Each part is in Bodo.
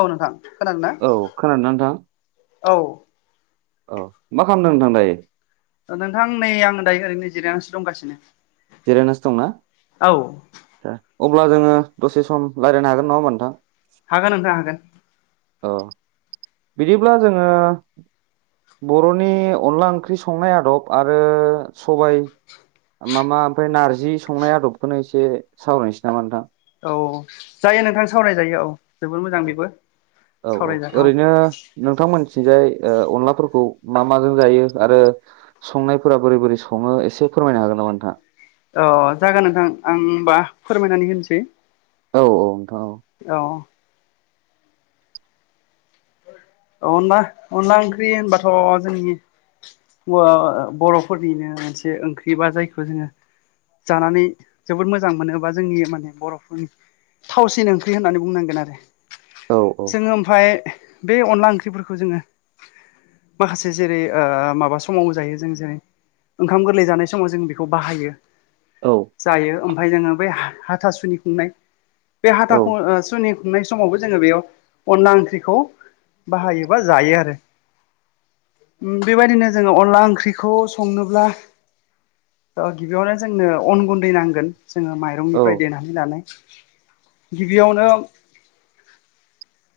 औ नोंथां खोनादों ना खोनादोंना औ। अह मा खालामदों नोंथां दायो? नोंथां नै आं दायो ओरैनो जिरायनानैसो दंगासिनो। जिरायनासो दंना औ अब्ला जोङो दसे सम रायलायनो हागोन नङा होमबा नोंथां? हागोन नोंथां हागोन। अह। बिदिब्ला जोङो बर'नि अनला ओंख्रि संनाय आदब आरो सबाय मा मा ओमफ्राय नारजि संनाय आदबखौनो एसे सावरायनोसै नामा नोंथां? औ जायो नोंथां सावरायजायो औ जोबोर मोजां बेबो औ सावरायजाथाव। ओरैनो नोंथांमोनथिंजाय अनलाफोरखौ मा माजों जायो आरो संनायफोरा बोरै बोरै सङो एसे फोरमायनो हागोन नामा नोंथां? अह जागोन नोंथां आं होमबा फोरमायनानै होनोसै। औ औ नोंथां औ। अह। अनला अनला ओंख्रि होनबाथ' जोंनि बर'फोरनिनो मोनसे ओंख्रि बा जायखौ जोङो जानानै जोबोद मोजां मोनो बा जोंनि माने बर'फोरनि थावसिन ओंख्रि होननानै बुंनांगोन आरो औ जोङो ओमफाय बे अनला ओंख्रिफोरखौ जोङो माखासे जेरै माबा समाव जायो जों जेरै ओंखाम गोरलै जानाय समाव जों बेखौ बाहायो। औ। जायो। ओमफाय जोङो बै हाथा सुनि खुंनाय। बे औ हाथाखौ ओ सुनि खुंनाय समावबो जोङो बेयाव अनला ओंख्रिखौ बाहायो बा जायो आरो। बेबादिनो जोङो अनला ओंख्रिखौ संनोब्ला अह गिबियावनो जोंनो अन गुन्दै नांगोन जोङो औ माइरंनिफ्राय देनानै नानै गिबियावनो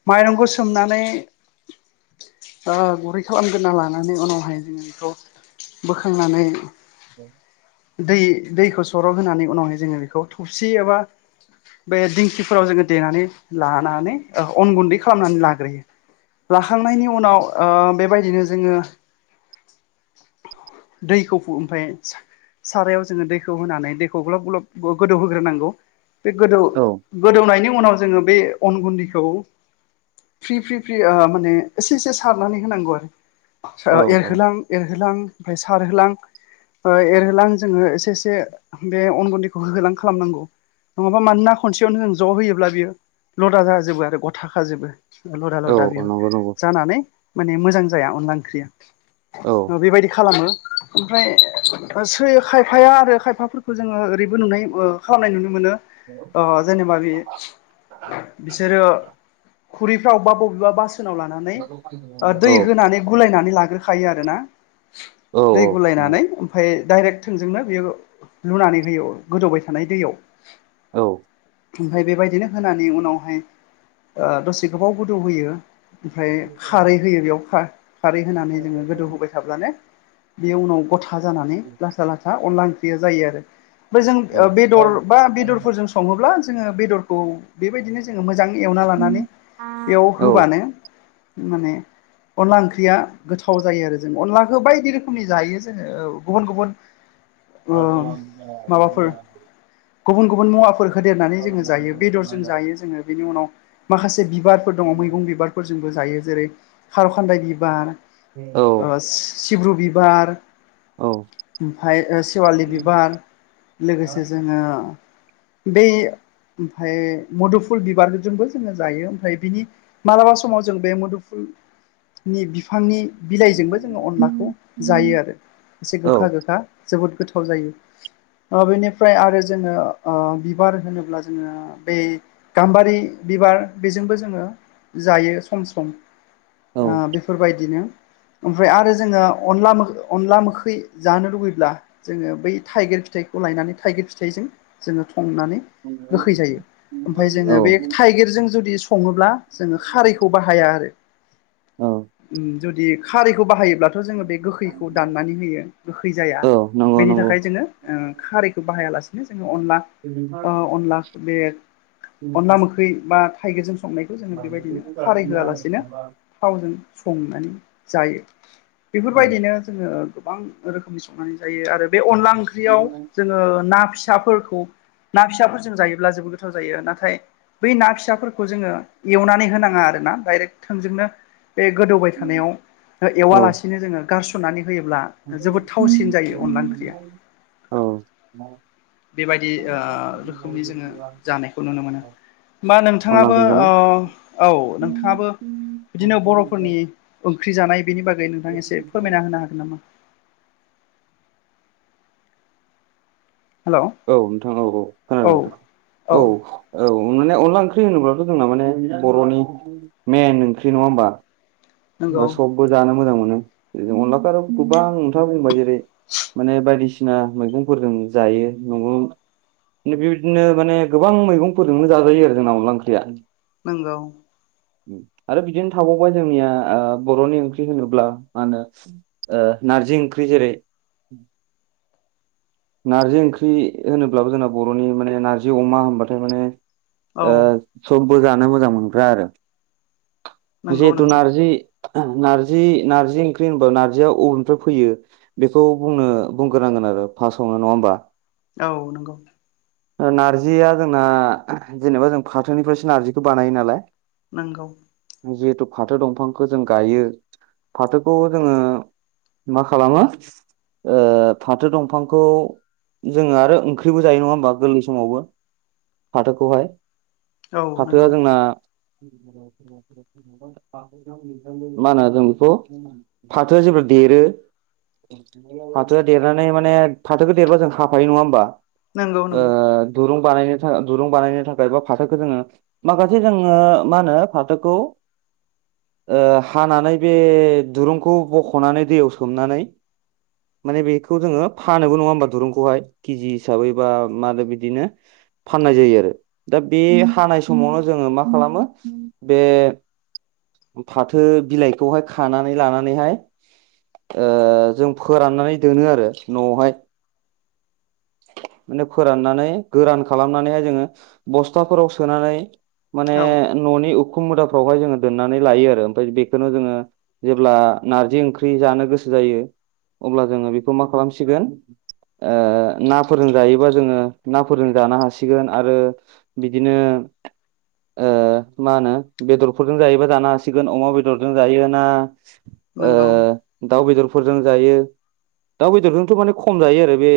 माइरंखौ सोमनानै गुरै खालामग्रोना लानानै उनावहाय जोङो बेखौ बोखांनानै औ दै दैखौ सर' होनानै उनावहाय जोङो बेखौ थबसि एबा बे दिंखिफोराव जोङो देनानै लानानै अन गुन्दै खालामनानै लाग्रोयो। लाखांनायनि उनाव बेबायदिनो जोङो दैखौ ओमफाय सारायाव जोङो दैखौ होनानै दैखौ ग्लाब ग्लाब गोदौ होग्रोनांगौ। बे गोदौ औ गोदौनायनि उनाव जोङो बे अन गुन्दैखौ फ्रि फ्रि फ्रि माने एसे एसे सारनानै होनांगौ औ आरो एरहोलां एरहोलां ओमफाय सारहोलां एरहोलां जोङो एसे एसे बे अन गुन्दैखौ होहोलां खालामनांगौ। नङाबा मानोना खनसेयावनो जों ज' होयोब्ला बियो लदा जाजोबो आरो गथाखाजोबो। लदा औ दा औ बियो नंगौ नंगौ जानानै माने मोजां जाया अनला ओंख्रिया। औ बेबायदि खालामो। ओमफ्राय सै खायफाया आरो खायफाफोरखौ जोङो ओरैबो नुनाय खालामनाय नुनो मोनो। ह ओ जेनेबा बि बिसोरो खुरिफ्राव बा बबेबा बासोनाव लाना औ औ औ दै होनानै गुलायनानै लाग्रोखायो आरोना। दै औ गुलायनानै ओमफफ्राय डाइरेक्ट थोंजोंनो बेयो लुनानै होयो गोदौबाय थानाय दैयाव। औ ओमफफ्राय बेबायदिनो होनानै उनावहाय दसे गोबाव गोदौ होयो ओमफ्राय खारै होयो बेयाव खारै होनानै जोङो गोदौ होबाय थाब्लानो बे उनाव गथा जानानै लाथा लाथा अनला ओंख्रिया जायो आरो बेओफ्राय जों बेदर बा बेदरफोरजों सङोब्ला जोङो बेदरखौ बेबायदिनो जोङो मोजां एवना लानानै बेयाव होबानो माने अनला ओंख्रिया गोथाव जायो आरो जों अनलाखौ बायदि रोखोमनि जायो जोङो गुबुन गुबुन [inaudible] आ म माबाफोर गुबुन गुबुन मुवाफोर होदेरनानै जोङो जायो बेदरजों जायो जोङो बेनि उनाव माखासे बिबारफोर दङ मैगं बिबारफोरजोंबो जायो जेरै खार' खान्दाय बिबार नंगौ सिब्र' बिबार ओमफफ्राय सेवालि बिबार लोगोसे जोङो ब ओमफफ्राय मदुफुल बिबारजोंबो जोङो जायो ओमफ्राय बिनि मालाबा समाव जों बे मुदुफुलनि बिफांनि बिलाइजोंबो जोङो अनलाखौ जायो आरो एसे गोखा गोखा जोबोद गोथाव जायो बेनिफ्राय आरो जोङो बिबार होनोब्ला जोङो बै गाम्बारि बिबार बेजोंबो जोङो जायो सम सम बेफोरबायदिनो ओमफ्राय आरो जोङो अनला अनला मोखै जानो लुुबैब्ला जोङो बै थाइगिर फिथाइखौ लायनानै थाइगिर फिथाइजों जोङो संनानै गोखै जायो ओमफ्रायाय औ जोङो बे थाइगिरजों जुदि सङोब्ला जोङो खारैखौ बाहाया आरो औ जुदि खारैखौ बाहायोब्ला थ' जोङो बे गोखैखौ अनला दाननानै होयो गोखै जाया ओंख्रिखौ बेनि थाखाय जोङो खारैखौ बाहायालासिनो जोङो अनला अनला बे अनला मोख्रै बा थाइगिरजों संनाय जोङो बेबायदिनो खारै होआलासिनो थावजों संनानै जायो बेफोरबायदिनो जोो गोबां रोखोमनि संनानै जायो आरो बे अनला ओंख्रियाव जोङो ना फिसाफोरखौ खौ ना फिसाफोरजों जायोब्ला जेबो गोथाव जायो नाथाय बै ना फिसाफोरखौ जोङो एवनानै होनाङा आरो ना दडाइरेक्ट थोंजोंनो बे गोदौबाय थानायाव एवालासिनो जोङो गारस'नानै होयोब्ला जोबोद थावसिन जायो अनला ओंख्रिया बेबायदि रोखोमनि जोङो जानायखौ नुनो मोनो होमा नोंथाङाबो ना औ नोंथां औ नोंथाङाबो बिदिनो बर'फोरनि ओंख्रि जानाय बेनि बागै नोंथांा एसे फोरमायना होनो हागोन नामा हेलौ औ नोंथां औ औ औ खोनादों नोंथां औ औ माने अनला ओंख्रि होनोब्लाथ' जोंना माने बर'नि मेन ओंख्रि नङा होमबा बा नंगौ सबबो जानो मोजां मोनो जनो अनलाखौ आरो' गोबां अनथाबो जेनबाय जेरै माने बायदिसिना मैगंफोरजों जायो बेबायदिनो माने गोबां मैगंफोरजोंनो जाजायो आरो जोंना अनला ओंख्रिया नोंगौ आरो बिदिनो थाबावबाय जोंनिया बर'नि ओंख्रि होनोब्ला मा होनो नारजि ओंख्रि जेरै नार्जि ओंख्रि होनोब्लाबो जोंना बर'नि माने नार्जि अमा होनबथाय माने औ समबो जानो मोजां मोनग्रा आरो नंगौ जिहेथु नंगौ नारजि नारजि नारजि ओंख्रि होनबा नार्जिया अबेनिफ्राय फैयो बेखौ बुंनो बुंग्रोनांगोन आरो फार्टआवनो नङा होमबा औ नंगौ नार्जिया जोंना जेनेबा जों फाथोनिफ्रायसो नारजिखौ बानायो नालाय नंगौ जिहेथु फाथो दंफांखौ जों गायो फाथोखौ जोङो मा खालामो फाथो दंफांखौ जोङो आरो ओंख्रिबो जायो नङा होमबा गोरलनि समावबो फाथोखौहाय औ फाथोआ नंगौ जोंना [inaudible] मा होनो जों बेखौ फाथोआ जे देरो फाथोआ देरनानै माने फाथोखौ देरबा जों हाफायो नङा होमबा नंगौ नंगौ ओ दुरुं बानायनो दुरुं बानायनो थाखाय बा फाथोखौ जोङो माखासे जोङो मा होनो फाथोखौ हानानै बे दुरुंखौ बख'नानै दैयाव सोमनानै माने बेखौ जोङो फानोबो नङा होमबा दुरुंखौहाय केजि हिसाबै बा मादो बिदिनो फाननाय जायो आरो दा बे हानाय समावनो जोङो मा खालामो बे फाथो बिलाइखौहाय खानानै लानानैहाय जों फोराननानै दोनो आरो न'आवहाय माने फोराननानै गोरान खालामनानैहाय जोङो बस्थाफोराव सोनानै माने औ न'नि उखुम मुदाफ्रावहाय जोङो दोननानै लायो आरो ओमफ्राय बेखौनो जोङो जेब्ला नारजि ओंख्रि जानो गोसो जायो अब्ला जोङो बेखौ मा खालामसिगोन आ नाफोरजों जायोबा जोङो नाफोरजों जानो हासिगोन आरो बिदिनो मा होनो बेदरफोरजों जायोबा जानो हासिगोन अमा बेदरजों जायो ना नंगौ [inaudible] दाउ बेदरफोरजों जायो दाउ बेदरजोंथ' माने खम जायो आरो बे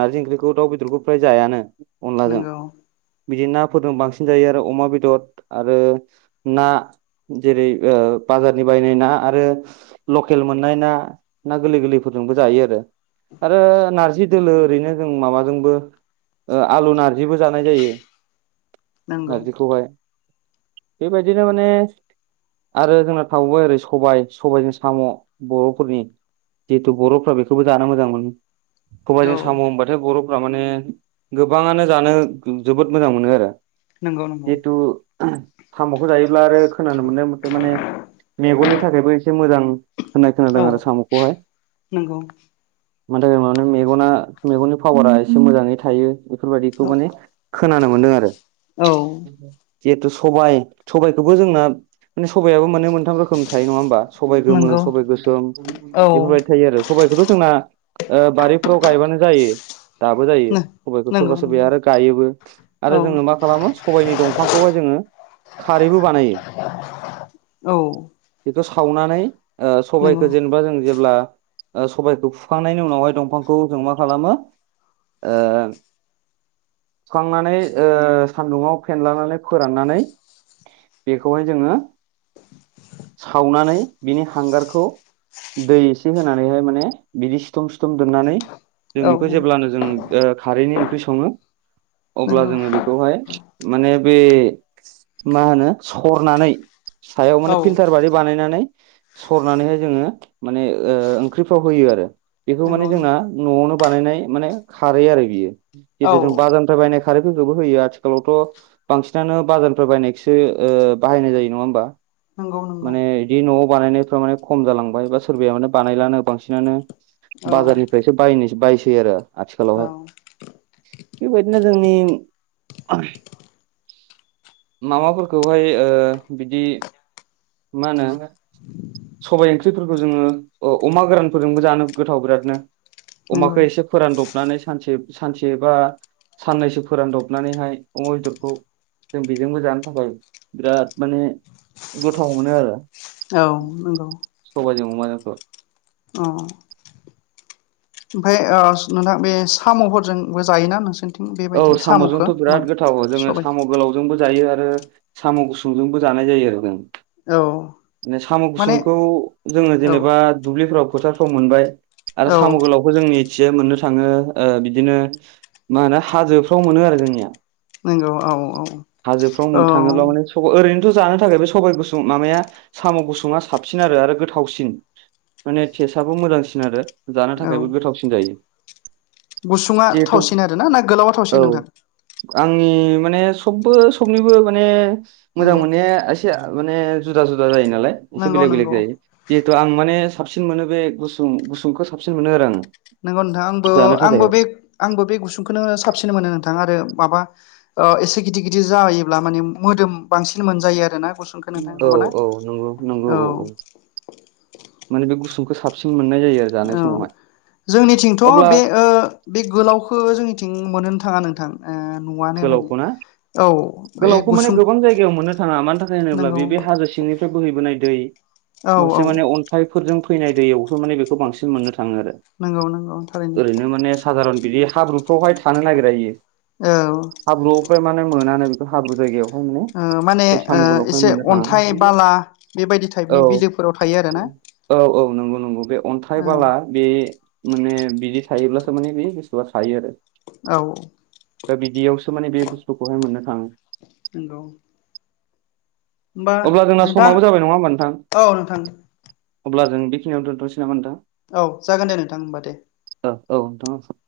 नारजि ओंख्रिखौ दाउ बेदरखौ फ्राय जायानो अनलाजों नंगौ बिदि नाफोरजों बांसिन जायो आरो अमा बेदर आरो ना जेरै बाजारनि बायनाय ना आरो लकेल मोननाय ना ना गोरलै गोरलै ज दोलो ओरैनो जों माबाजोंबो आलु नारजिबो जानाय जायो नंगौ नारजखौहाय बेबायदिनो माने आरो जोंना थावबाय ओरै सबाय सबायजों साम' बर'फोरनि जिहेथु बर'फ्रा बेखौबो जानो मोजां मोनोबों औ बुंबाथाय बर'फ्रा माने गोबाङानो जानो जोबोद मोजां मोनो आरो नंगौ नंगौ जिहेथु साम'खौ जायोब्ला आरो खोनानो मोननाय मथे माने मेगननि थाखायबो एसे मोजां होननाय खोनादों औ आरो साम'खौहाय नंगौ मानि थाखाय मे मेगना मेगननि पावारा एसे मोजाङै थायो बेफोरबायदिखौ औ माने खोनानो मोनदों आरो जिहेतु सबायाइ सबाइखौबो जोंना माने सबायाबो मोनोमोन गोाथाम रोखोम थायो नङा होमबा सबबाय गोमो नंगौ सबबाय गोसोम औ बेफोरबायदि थायो आरो सबायखौथ' जोंना बारिफ्राव गायबानो जायो दाबो जायो सबाइखौ नंगौ सोरबा सोरबाया नंगौ आरो गायोबो आरो औ जोङो मा खालामो सबायनि दंफांखौहाय जोङो खारैबो बानायो औ बेखौ सावनानै नंगौ सबायखौ जेनेबा जों जेब्ला सबबायखौ फुखांनायनि उनावहाय दंफांखौ जों मा खालामो थुखांनानै सान्दुंङाव फेनलानानै फोराननानै बेखौहाय जोङो सावनानै बिनि हांगारखौ दै एसे होनानैहाय माने बिदि सिथम सिथम दोननानै जों बेखौ औ जेब्लानो जों ओ खारैनि ओंख्रि सङो अब्ला नंगौ जोङो बेखौहाय माने बे मा होनो सरनानै, सायाव औ माने फिल्टार बादि बानायनानै सरनानैहाय जोङो माने ओ ओंख्रिफ्राव होयो आरो। बेखौ माने नंगौ जोंना न'आवनो बानायनाय माने खारै आरो बियो औ जितु जों बाजार फफ्राय बायनाय खारैटखौ जोबोर होयो आथिखालावथ' बांसिनानो बाजारफ्राय बायनायखौसो ओ बाहायनाय जायो नङा होनबा नंगौ नंगौ माने बिदि न'आव बानायनायफ्रा माने खम जालांबाय बा सोरबाया माने बानायलानो बांसिनानो, औ बाजारनि फ्रायसो बायनो बायसै आरो औ आथिखालावहाय। बेबायदिनो जोंनि माबाफोरखौहाय ओ बिदि मा होनो सबाइ ओंख्रिफोरखौ जोङो अमा गोरानफोरजोंबो जानो गोथाव बिरादनो। नंगौ अमाखौ एसे फोरानदबनानै सानसे सानसे बा साननैसो फोरानदबनानैहाय अमा बेदरखौ जों बेजोंबो जानो थाखाय बिराद माने गोथाव मोनो आरो उम नंगौ। सबाइजों अमाजोंखौ। अह! ओमफ्राय ओ नोंथां बे साम'फोरजोंबो जायोना नोंसोर? औ साम'जोंथ' बिराद गोथाव, जोङो सबाय साम' गोलाव जोंबो जायो आरो साम' गुसुंजोंबो जानाय जायो आरो औ जों। साम' माने गुसुंखौ जोङो औ जेनेबा दुब्लिफ्राव फोथारफ्राव मोनबाय आरो औ साम' गोलावखौ जोंनिखिजाय मोननो थाङो बिदिनो मा होनो हाजोफ्राव मोनो आरो जोंनिया। नंगौ औ औ। हाजोफ्राव औ मोन थाङोब्ला माने ओरैनोथ' जानो थाखाय बे सबाय गुसुं माबाया साम' गुसुङा साबसिन आरो, आरो गोथावसिन। माने टेस्टआबो मोजांसिन आरो जानो औ थाखायबो गोथावसिन जायो। गुसुङा जिहेथु थावसिन आरो ना, ना गोलावा? औ थावसिन नोंथां आंनि माने सबबो सबनिबो माने मोजां नंगौ मोननाया एसे माने जुदा जुदा जायो नालाय। एसे नंगौ बेलेग बेलेग नंगौ जायो जिहेथु आं माने साबसिन मोनो बे गुसुं गुसुंखौ साबसिन मोनो आरो आङो। नंगौ नोंथां आंबो जानो थाखाय आंबो बे आंबो बे गुसुंखौनो साबसिन मोनो नोंथां आरो माबा ओ एसे गिदिर गिदिर जायोब्ला माने मोदोम बांसिन मोनजायो आरो ना गु औ औ नंगौ नंगौ औ औ माने बे गुसुंखौ साबसिन मोननाय जायो। आरो जानाय औ समावहाय जोंनिथिंथ' अब्ला बे ओ बे गोलावखौ जोंनिथिं मोन्नोनो थाङा नोंथां नुआनो माने। गोलावखौ ना औ। बे गोलावखौ माने गुसुं गोबां जायगायाव मोननो थाङा मानो थाखाय होनोब्ला नंगौ बे बे हाजो सिंनिफ्राय बोहैबोनाय दै औ औ। माखासे माने अन्थाइफोरजों फैनाय दैयावसो माने बेखौ बांसिन मोननो थाङो आरो। नंगौ नंगौ थारैनो ओरैनो माने साधारन बिदि हाब्रुफ्रावहाय थानो नागिरा इयो। औ। हाब्रुआव फ्राय माने मोनानो बेखौ हाब्रु जायगायाव ओ माने माने बे ओ साम' गोलावखौनो एसे मोननो अन्थाइ थाङा बाला बेबायदि टाइपनि औ। बिलोफोराव थायो आरोना औ औ नंगौ नंगौ बे अन्थाइ औ बाला बे माने बिदि थायोब्लासो माने बे बुस्थुआ थायो आरो। औ। दा बिदियावसो माने बे बुस्थुखौहाय मोननो थाङो। नंगौ। होमबा अब्ला जोंना नोंथां समाबो जाबाय नङा होमबा नोंथां? औ नोंथां अब्ला जों बेखिनियाव दोनथ'नोसै नामा नोंथां? औ जागोन दे नोंथां होमबा दे। ओ औ नोंथां [unintelligible]